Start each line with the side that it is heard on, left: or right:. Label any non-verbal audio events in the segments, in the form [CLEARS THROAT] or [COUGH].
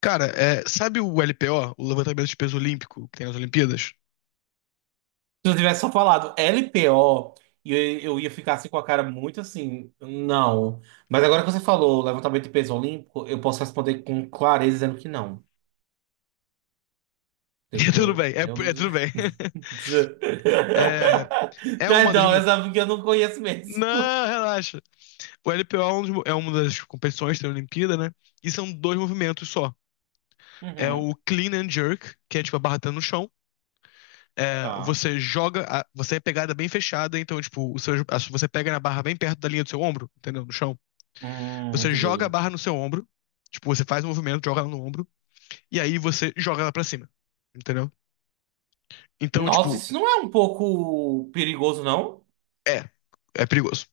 left: Cara, sabe o LPO, o levantamento de peso olímpico, que tem nas Olimpíadas? [LAUGHS]
right: Se eu tivesse só falado LPO, eu, eu ia ficar assim com a cara muito assim, não. Mas agora que você falou levantamento de peso olímpico, eu posso responder com clareza dizendo que não. Você
left: É tudo
right: entendeu?
left: bem,
right: Eu
left: é
right: não-
left: tudo bem. [LAUGHS]
right: [LAUGHS]
left: É, é uma das.
right: Perdão,
left: mo-
right: essa é porque eu não conheço mesmo.
left: Não, relaxa. O LPO é uma das competições que tem na Olimpíada, né? E são dois movimentos só. É
right: Uhum,
left: o clean and jerk, que é tipo a barra tá no chão. É,
right: tá.
left: você joga, a- você é pegada bem fechada, então, tipo, você pega na barra bem perto da linha do seu ombro, entendeu? No chão. Você joga a
right: Entendi.
left: barra no seu ombro, tipo, você faz um movimento, joga ela no ombro, e aí você joga ela pra cima, entendeu? Então,
right: Nossa,
left: tipo,
right: isso não é um pouco perigoso, não?
left: é, é perigoso.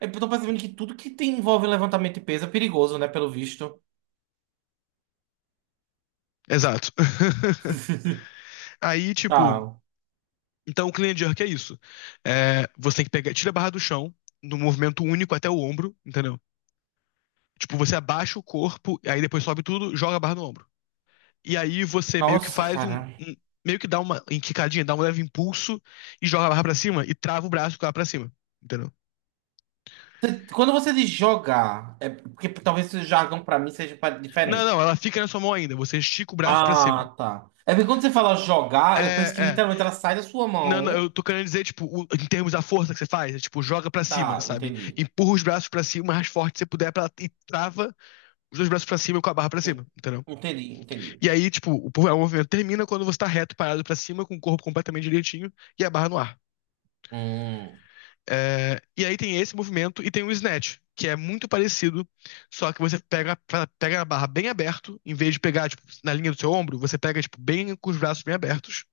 right: É, eu tô percebendo que tudo que envolve levantamento de peso é perigoso, né? Pelo visto.
left: Exato.
right: [LAUGHS]
left: [LAUGHS] Aí, tipo,
right: Tá.
left: então o clean and jerk é isso. É, você tem que pegar, tira a barra do chão, num movimento único até o ombro, entendeu? Tipo, você abaixa o corpo, aí depois sobe tudo, joga a barra no ombro. E aí você meio que
right: Nossa,
left: faz
right: cara.
left: um- meio que dá uma enquicadinha, dá um leve impulso e joga a barra pra cima e trava o braço com ela pra cima, entendeu?
right: Quando você diz jogar, é porque talvez o jargão pra mim seja
left: Não,
right: diferente.
left: não, ela fica na sua mão ainda, você estica o braço pra cima.
right: Ah, tá. É porque quando você fala
left: É,
right: jogar, eu penso que
left: é.
right: literalmente ela sai da sua
left: Não, não, eu
right: mão.
left: tô querendo dizer, tipo, em termos da força que você faz, tipo, joga pra
right: Ah,
left: cima,
right: tá,
left: sabe?
right: entendi.
left: Empurra os braços pra cima o mais forte que você puder pra, e trava os dois braços pra cima com a barra pra
right: En-
left: cima, entendeu?
right: Entendi,
left: E aí, tipo, o movimento termina quando você tá reto, parado pra cima, com o corpo completamente direitinho e a barra no ar.
right: Hum,
left: E aí tem esse movimento e tem o snatch, que é muito parecido, só que você pega a barra bem aberto, em vez de pegar, tipo, na linha do seu ombro, você pega, tipo, bem com os braços bem abertos.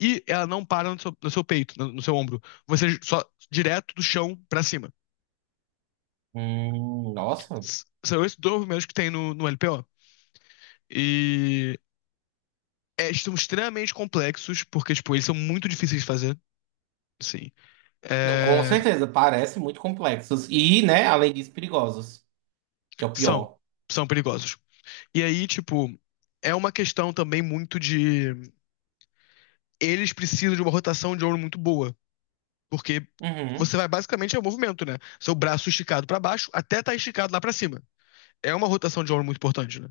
left: E ela não para no seu, peito, no seu ombro. Você só direto do chão pra cima.
right: hum, nossa.
left: São esses dois movimentos que tem no LPO. E são extremamente complexos, porque, tipo, eles são muito difíceis de fazer. Sim.
right: Não, com
left: É,
right: certeza, parece muito complexos. E, né, além disso, perigosos, que é o
left: são.
right: pior.
left: São perigosos. E aí, tipo, é uma questão também muito de. Eles precisam de uma rotação de ombro muito boa. Porque
right: Uhum.
left: você vai basicamente é o movimento, né? Seu braço esticado pra baixo até tá esticado lá pra cima. É uma rotação de ombro muito importante, né?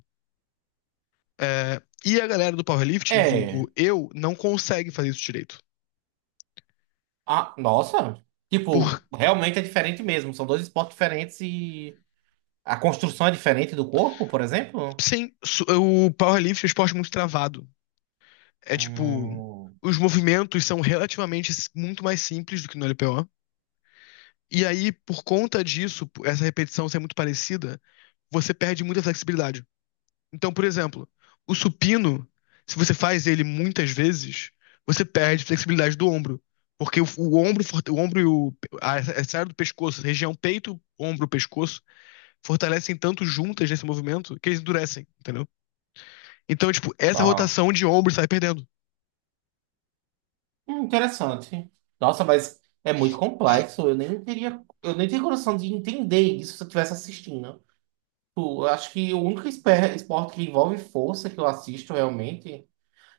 left: E a galera do powerlifting,
right: É.
left: vulgo eu, não consegue fazer isso direito.
right: Ah, nossa.
left: Por,
right: Tipo, realmente é diferente mesmo. São dois esportes diferentes e a construção é diferente do corpo, por exemplo?
left: sim, o powerlifting é um esporte muito travado. É tipo,
right: Hum,
left: os movimentos são relativamente muito mais simples do que no LPO. E aí, por conta disso, por essa repetição ser muito parecida, você perde muita flexibilidade. Então, por exemplo, o supino, se você faz ele muitas vezes, você perde flexibilidade do ombro. Porque o ombro, o ombro e a área do pescoço, região peito, ombro, pescoço, fortalecem tanto juntas nesse movimento que eles endurecem, entendeu? Então, tipo, essa
right: tá.
left: rotação de ombros sai perdendo.
right: Interessante. Nossa, mas é muito complexo. Eu nem teria coração de entender isso se eu estivesse assistindo. Tipo, eu acho que o único esporte que envolve força que eu assisto realmente.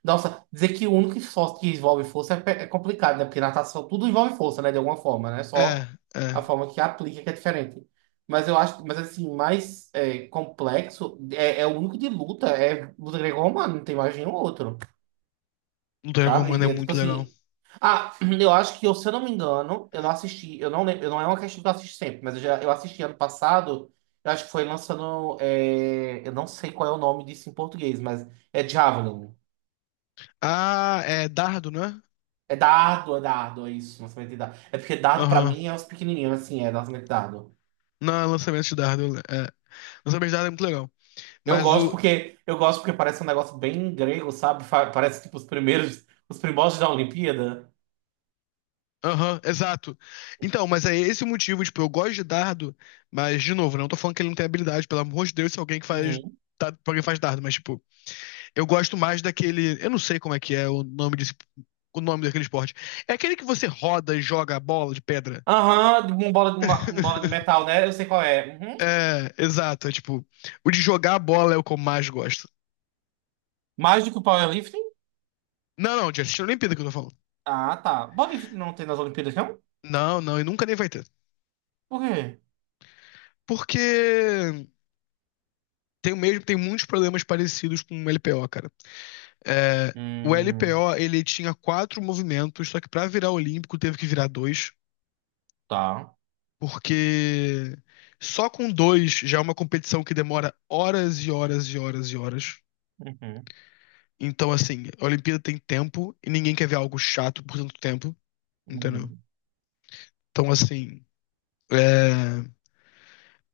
right: Nossa, dizer que o único esporte que envolve força é complicado, né? Porque natação tudo envolve força, né? De alguma forma, né?
left: É,
right: Só a
left: é.
right: forma que aplica que é diferente. Mas eu acho, mas assim, complexo é, é o único de luta, é luta greco-romana, não tem mais nenhum outro.
left: Luta greco-romana
right: Sabe?
left: é
right: É tipo
left: muito legal.
right: assim. Ah, [CLEARS THROAT] eu acho eu, se eu não me engano, eu não assisti, eu não lembro, eu não é uma questão que eu assisto sempre, mas eu assisti ano passado, eu acho que foi lançando. É, eu não sei qual é o nome disso em português, mas é Javelin.
left: Ah, é dardo, né?
right: É dardo, é dardo, é isso, lançamento de dardo. É porque dardo pra
left: Aham.
right: mim é os pequenininhos, assim, é lançamento de dardo.
left: Não, é lançamento de dardo. É. Lançamento de dardo é muito legal. Mas o.
right: Eu gosto porque parece um negócio bem grego, sabe? Parece tipo os primórdios da Olimpíada.
left: Aham, exato. Então, mas é esse o motivo, tipo, eu gosto de dardo, mas, de novo, não tô falando que ele não tem habilidade, pelo amor de Deus, se alguém que faz.
right: Uhum.
left: Dardo, alguém faz dardo, mas, tipo, eu gosto mais daquele. Eu não sei como é que é o nome desse, o nome daquele esporte. É aquele que você roda e joga a bola de pedra.
right: Aham, de uma uma bola de
left: [LAUGHS]
right: metal, né? Eu sei qual é. Uhum.
left: É, exato. É tipo, o de jogar a bola é o que eu mais gosto.
right: Mais do que o powerlifting?
left: Não, não, de assistir a Olimpíada que eu tô falando.
right: Ah, tá. Bodyfit não tem nas Olimpíadas, não?
left: Não, não, e nunca nem vai ter.
right: Por quê?
left: Porque tem muitos problemas parecidos com o LPO, cara. É, o
right: Hum,
left: LPO, ele tinha quatro movimentos, só que pra virar olímpico teve que virar dois.
right: tá.
left: Porque só com dois já é uma competição que demora horas e horas e horas e horas.
right: Uhum,
left: Então, assim, a Olimpíada tem tempo e ninguém quer ver algo chato por tanto tempo, entendeu?
right: uhum.
left: Então, assim, é,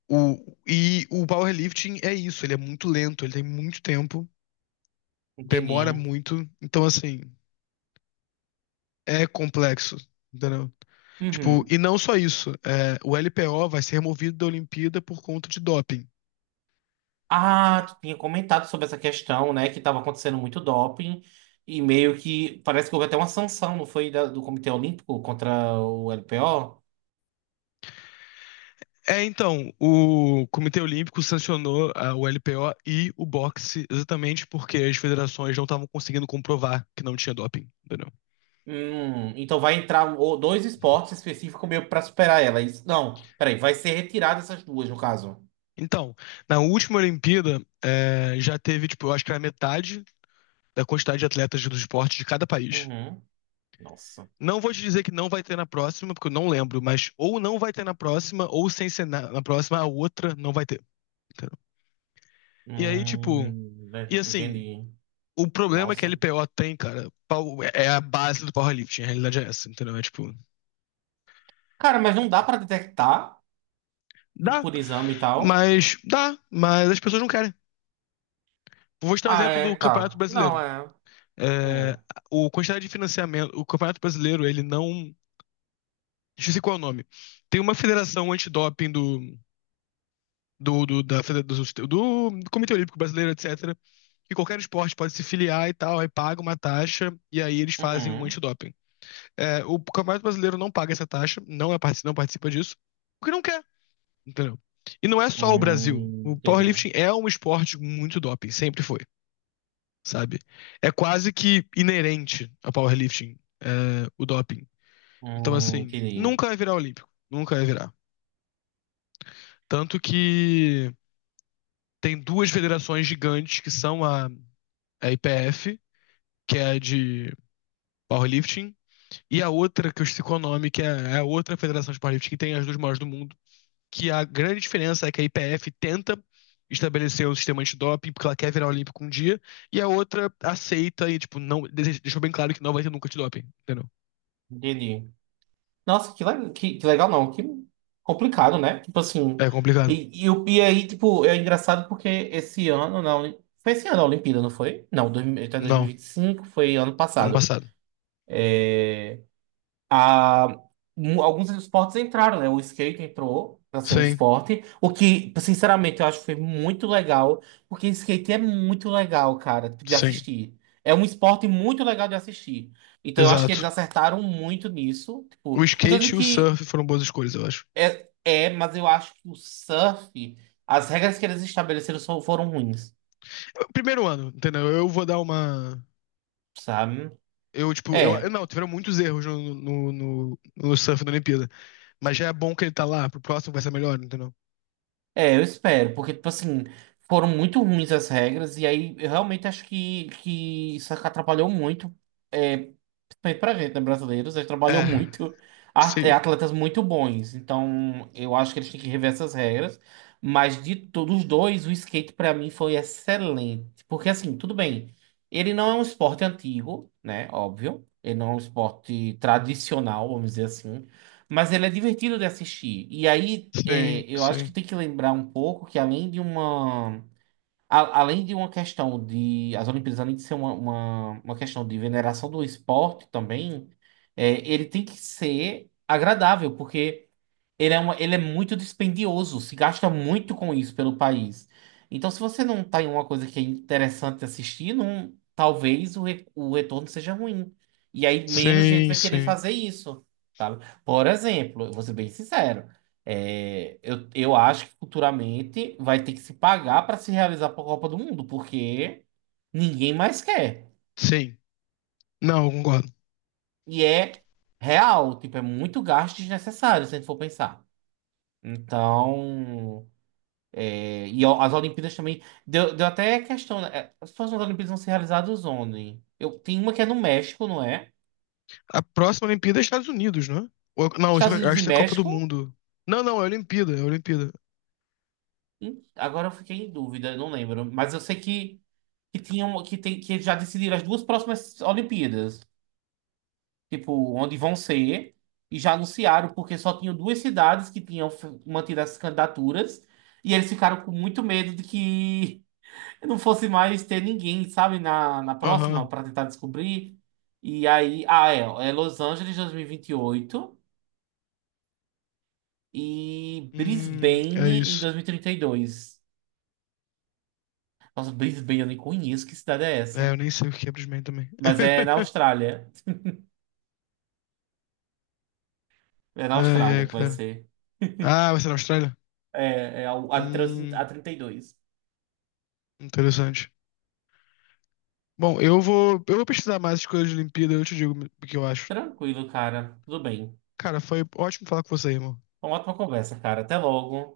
left: e o powerlifting é isso, ele é muito lento, ele tem muito tempo, demora
right: Entendi.
left: muito. Então, assim, é complexo, entendeu? Tipo,
right: Uhum.
left: e não só isso, o LPO vai ser removido da Olimpíada por conta de doping.
right: Ah, tu tinha comentado sobre essa questão, né? Que estava acontecendo muito doping e meio que parece que houve até uma sanção, não foi? Do Comitê Olímpico contra o LPO?
left: Então, o Comitê Olímpico sancionou o LPO e o boxe exatamente porque as federações não estavam conseguindo comprovar que não tinha doping, entendeu?
right: Então vai entrar dois esportes específicos meio para superar ela. É isso, não, peraí, vai ser retirada essas duas, no caso.
left: Então, na última Olimpíada, já teve, tipo, eu acho que era metade da quantidade de atletas do esporte de cada país.
right: Uhum. Nossa.
left: Não vou te dizer que não vai ter na próxima, porque eu não lembro, mas ou não vai ter na próxima, ou sem ser na, próxima, a outra não vai ter, entendeu? E aí, tipo,
right: Hum,
left: e assim.
right: entendi.
left: O problema é que a
right: Nossa.
left: LPO tem, cara, é a base do powerlifting, a realidade é essa, entendeu? É tipo,
right: Cara, mas não dá pra detectar, tipo,
left: dá,
right: por exame e tal.
left: dá, mas as pessoas não querem. Vou te dar um
right: Ah,
left: exemplo do
right: é,
left: Campeonato
right: tá. Não,
left: Brasileiro.
right: é.
left: É,
right: Hum.
left: o quantidade de financiamento, o Campeonato Brasileiro, ele não. Deixa eu ver qual é o nome. Tem uma federação antidoping do, do, do, da, do, do, do Comitê Olímpico Brasileiro, etc. Que qualquer esporte pode se filiar e tal, aí paga uma taxa e aí eles fazem um
right: Uhum.
left: antidoping. O Campeonato Brasileiro não paga essa taxa, não, não participa disso, porque não quer. Entendeu? E não é só o Brasil. O
right: Entendi.
left: powerlifting é um esporte com muito doping, sempre foi, sabe? É quase que inerente ao powerlifting, o doping. Então, assim,
right: Entendi.
left: nunca vai virar olímpico, nunca vai virar. Tanto que tem duas federações gigantes que são a IPF, que é a de powerlifting, e a outra, que eu esqueci o nome, que é a outra federação de powerlifting que tem as duas maiores do mundo, que a grande diferença é que a IPF tenta estabelecer um sistema antidoping porque ela quer virar olímpico um dia, e a outra aceita e, tipo, não, deixou bem claro que não vai ter nunca antidoping, entendeu?
right: Entendi. Nossa, que legal, não. Que complicado, né? Tipo assim.
left: É complicado.
right: E aí, tipo, é engraçado porque esse ano, não. Foi esse ano a Olimpíada, não foi? Não, até dois mil e
left: Não,
right: vinte e cinco, foi ano
left: ano
right: passado.
left: passado.
right: a- Alguns esportes entraram, né? O skate entrou para ser um
left: Sim,
right: esporte, o que, sinceramente, eu acho que foi muito legal, porque skate é muito legal, cara, de
left: sim,
right: assistir. É um esporte muito legal de assistir. Então eu acho que eles
left: exato.
right: acertaram muito nisso. Tipo,
left: O
right: não tô
left: skate
right: dizendo
left: e o
right: que
left: surf foram boas escolhas, eu acho.
right: mas eu acho que o surf, as regras que eles estabeleceram só foram ruins,
left: Primeiro ano, entendeu? Eu vou dar uma.
right: sabe?
left: Eu, tipo, eu. Eu-
right: É,
left: Não, tiveram muitos erros no, no surf da Olimpíada. Mas já é bom que ele tá lá, pro próximo vai ser melhor, entendeu?
right: É, eu espero, porque, tipo assim, foram muito ruins as regras, e aí eu realmente acho que isso atrapalhou muito é, feito pra gente, né? Brasileiros, eles trabalham
left: É,
right: muito, é,
left: sim,
right: atletas muito bons. Então, eu acho que eles têm que rever essas regras. Mas de todos os dois, o skate pra mim foi excelente. Porque, assim, tudo bem, ele não é um esporte antigo, né? Óbvio. Ele não é um esporte tradicional, vamos dizer assim. Mas ele é divertido de assistir. E aí, é,
left: sim,
right: eu acho que
left: sim.
right: tem que lembrar um pouco que, além de uma questão de. As Olimpíadas, além de ser uma questão de veneração do esporte também, é, ele tem que ser agradável, porque ele é muito dispendioso, se gasta muito com isso pelo país. Então, se você não tá em uma coisa que é interessante assistir, não, talvez o retorno seja ruim. E aí menos gente
left: Sim,
right: vai querer
left: sim.
right: fazer isso, sabe? Por exemplo, eu vou ser bem sincero. Eu acho que futuramente vai ter que se pagar para se realizar a Copa do Mundo, porque ninguém mais quer.
left: Sim. Não, eu concordo.
right: E é real, tipo, é muito gasto desnecessário, se a gente for pensar. Então, é, e ó, as Olimpíadas também. Deu até questão. Né? É, as próximas Olimpíadas vão ser realizadas onde? Eu, tem uma que é no México, não é?
left: A próxima Olimpíada é Estados Unidos, não é? Não,
right: Estados
left: eu
right: Unidos
left: acho
right: e
left: que é a Copa do
right: México?
left: Mundo. Não, não, é Olimpíada, é Olimpíada.
right: Agora eu fiquei em dúvida, não lembro. Mas eu sei tem, que já decidiram as duas próximas Olimpíadas. Tipo, onde vão ser, e já anunciaram, porque só tinham duas cidades que tinham mantido essas candidaturas, e eles ficaram com muito medo de que [LAUGHS] não fosse mais ter ninguém, sabe, na próxima,
left: Aham.
right: para tentar descobrir. E aí, ah, é, é Los Angeles dois mil e vinte e oito e
left: É
right: Brisbane em
left: isso.
right: dois mil e trinta e dois. Nossa, Brisbane, eu nem conheço que cidade é
left: É,
right: essa.
left: eu nem sei o que é Brisbane também.
right: Mas é na
left: [LAUGHS]
right: Austrália. É na
left: Ai,
right: Austrália
left: ai,
right: que vai
left: cara.
right: ser.
left: Ah, vai ser na Austrália?
right: É, a
left: Hum,
right: trinta e dois.
left: interessante. Bom, eu vou pesquisar mais as coisas de Olimpíada, eu te digo o que eu acho.
right: Tranquilo, cara. Tudo bem.
left: Cara, foi ótimo falar com você, irmão.
right: Uma ótima conversa, cara. Até logo.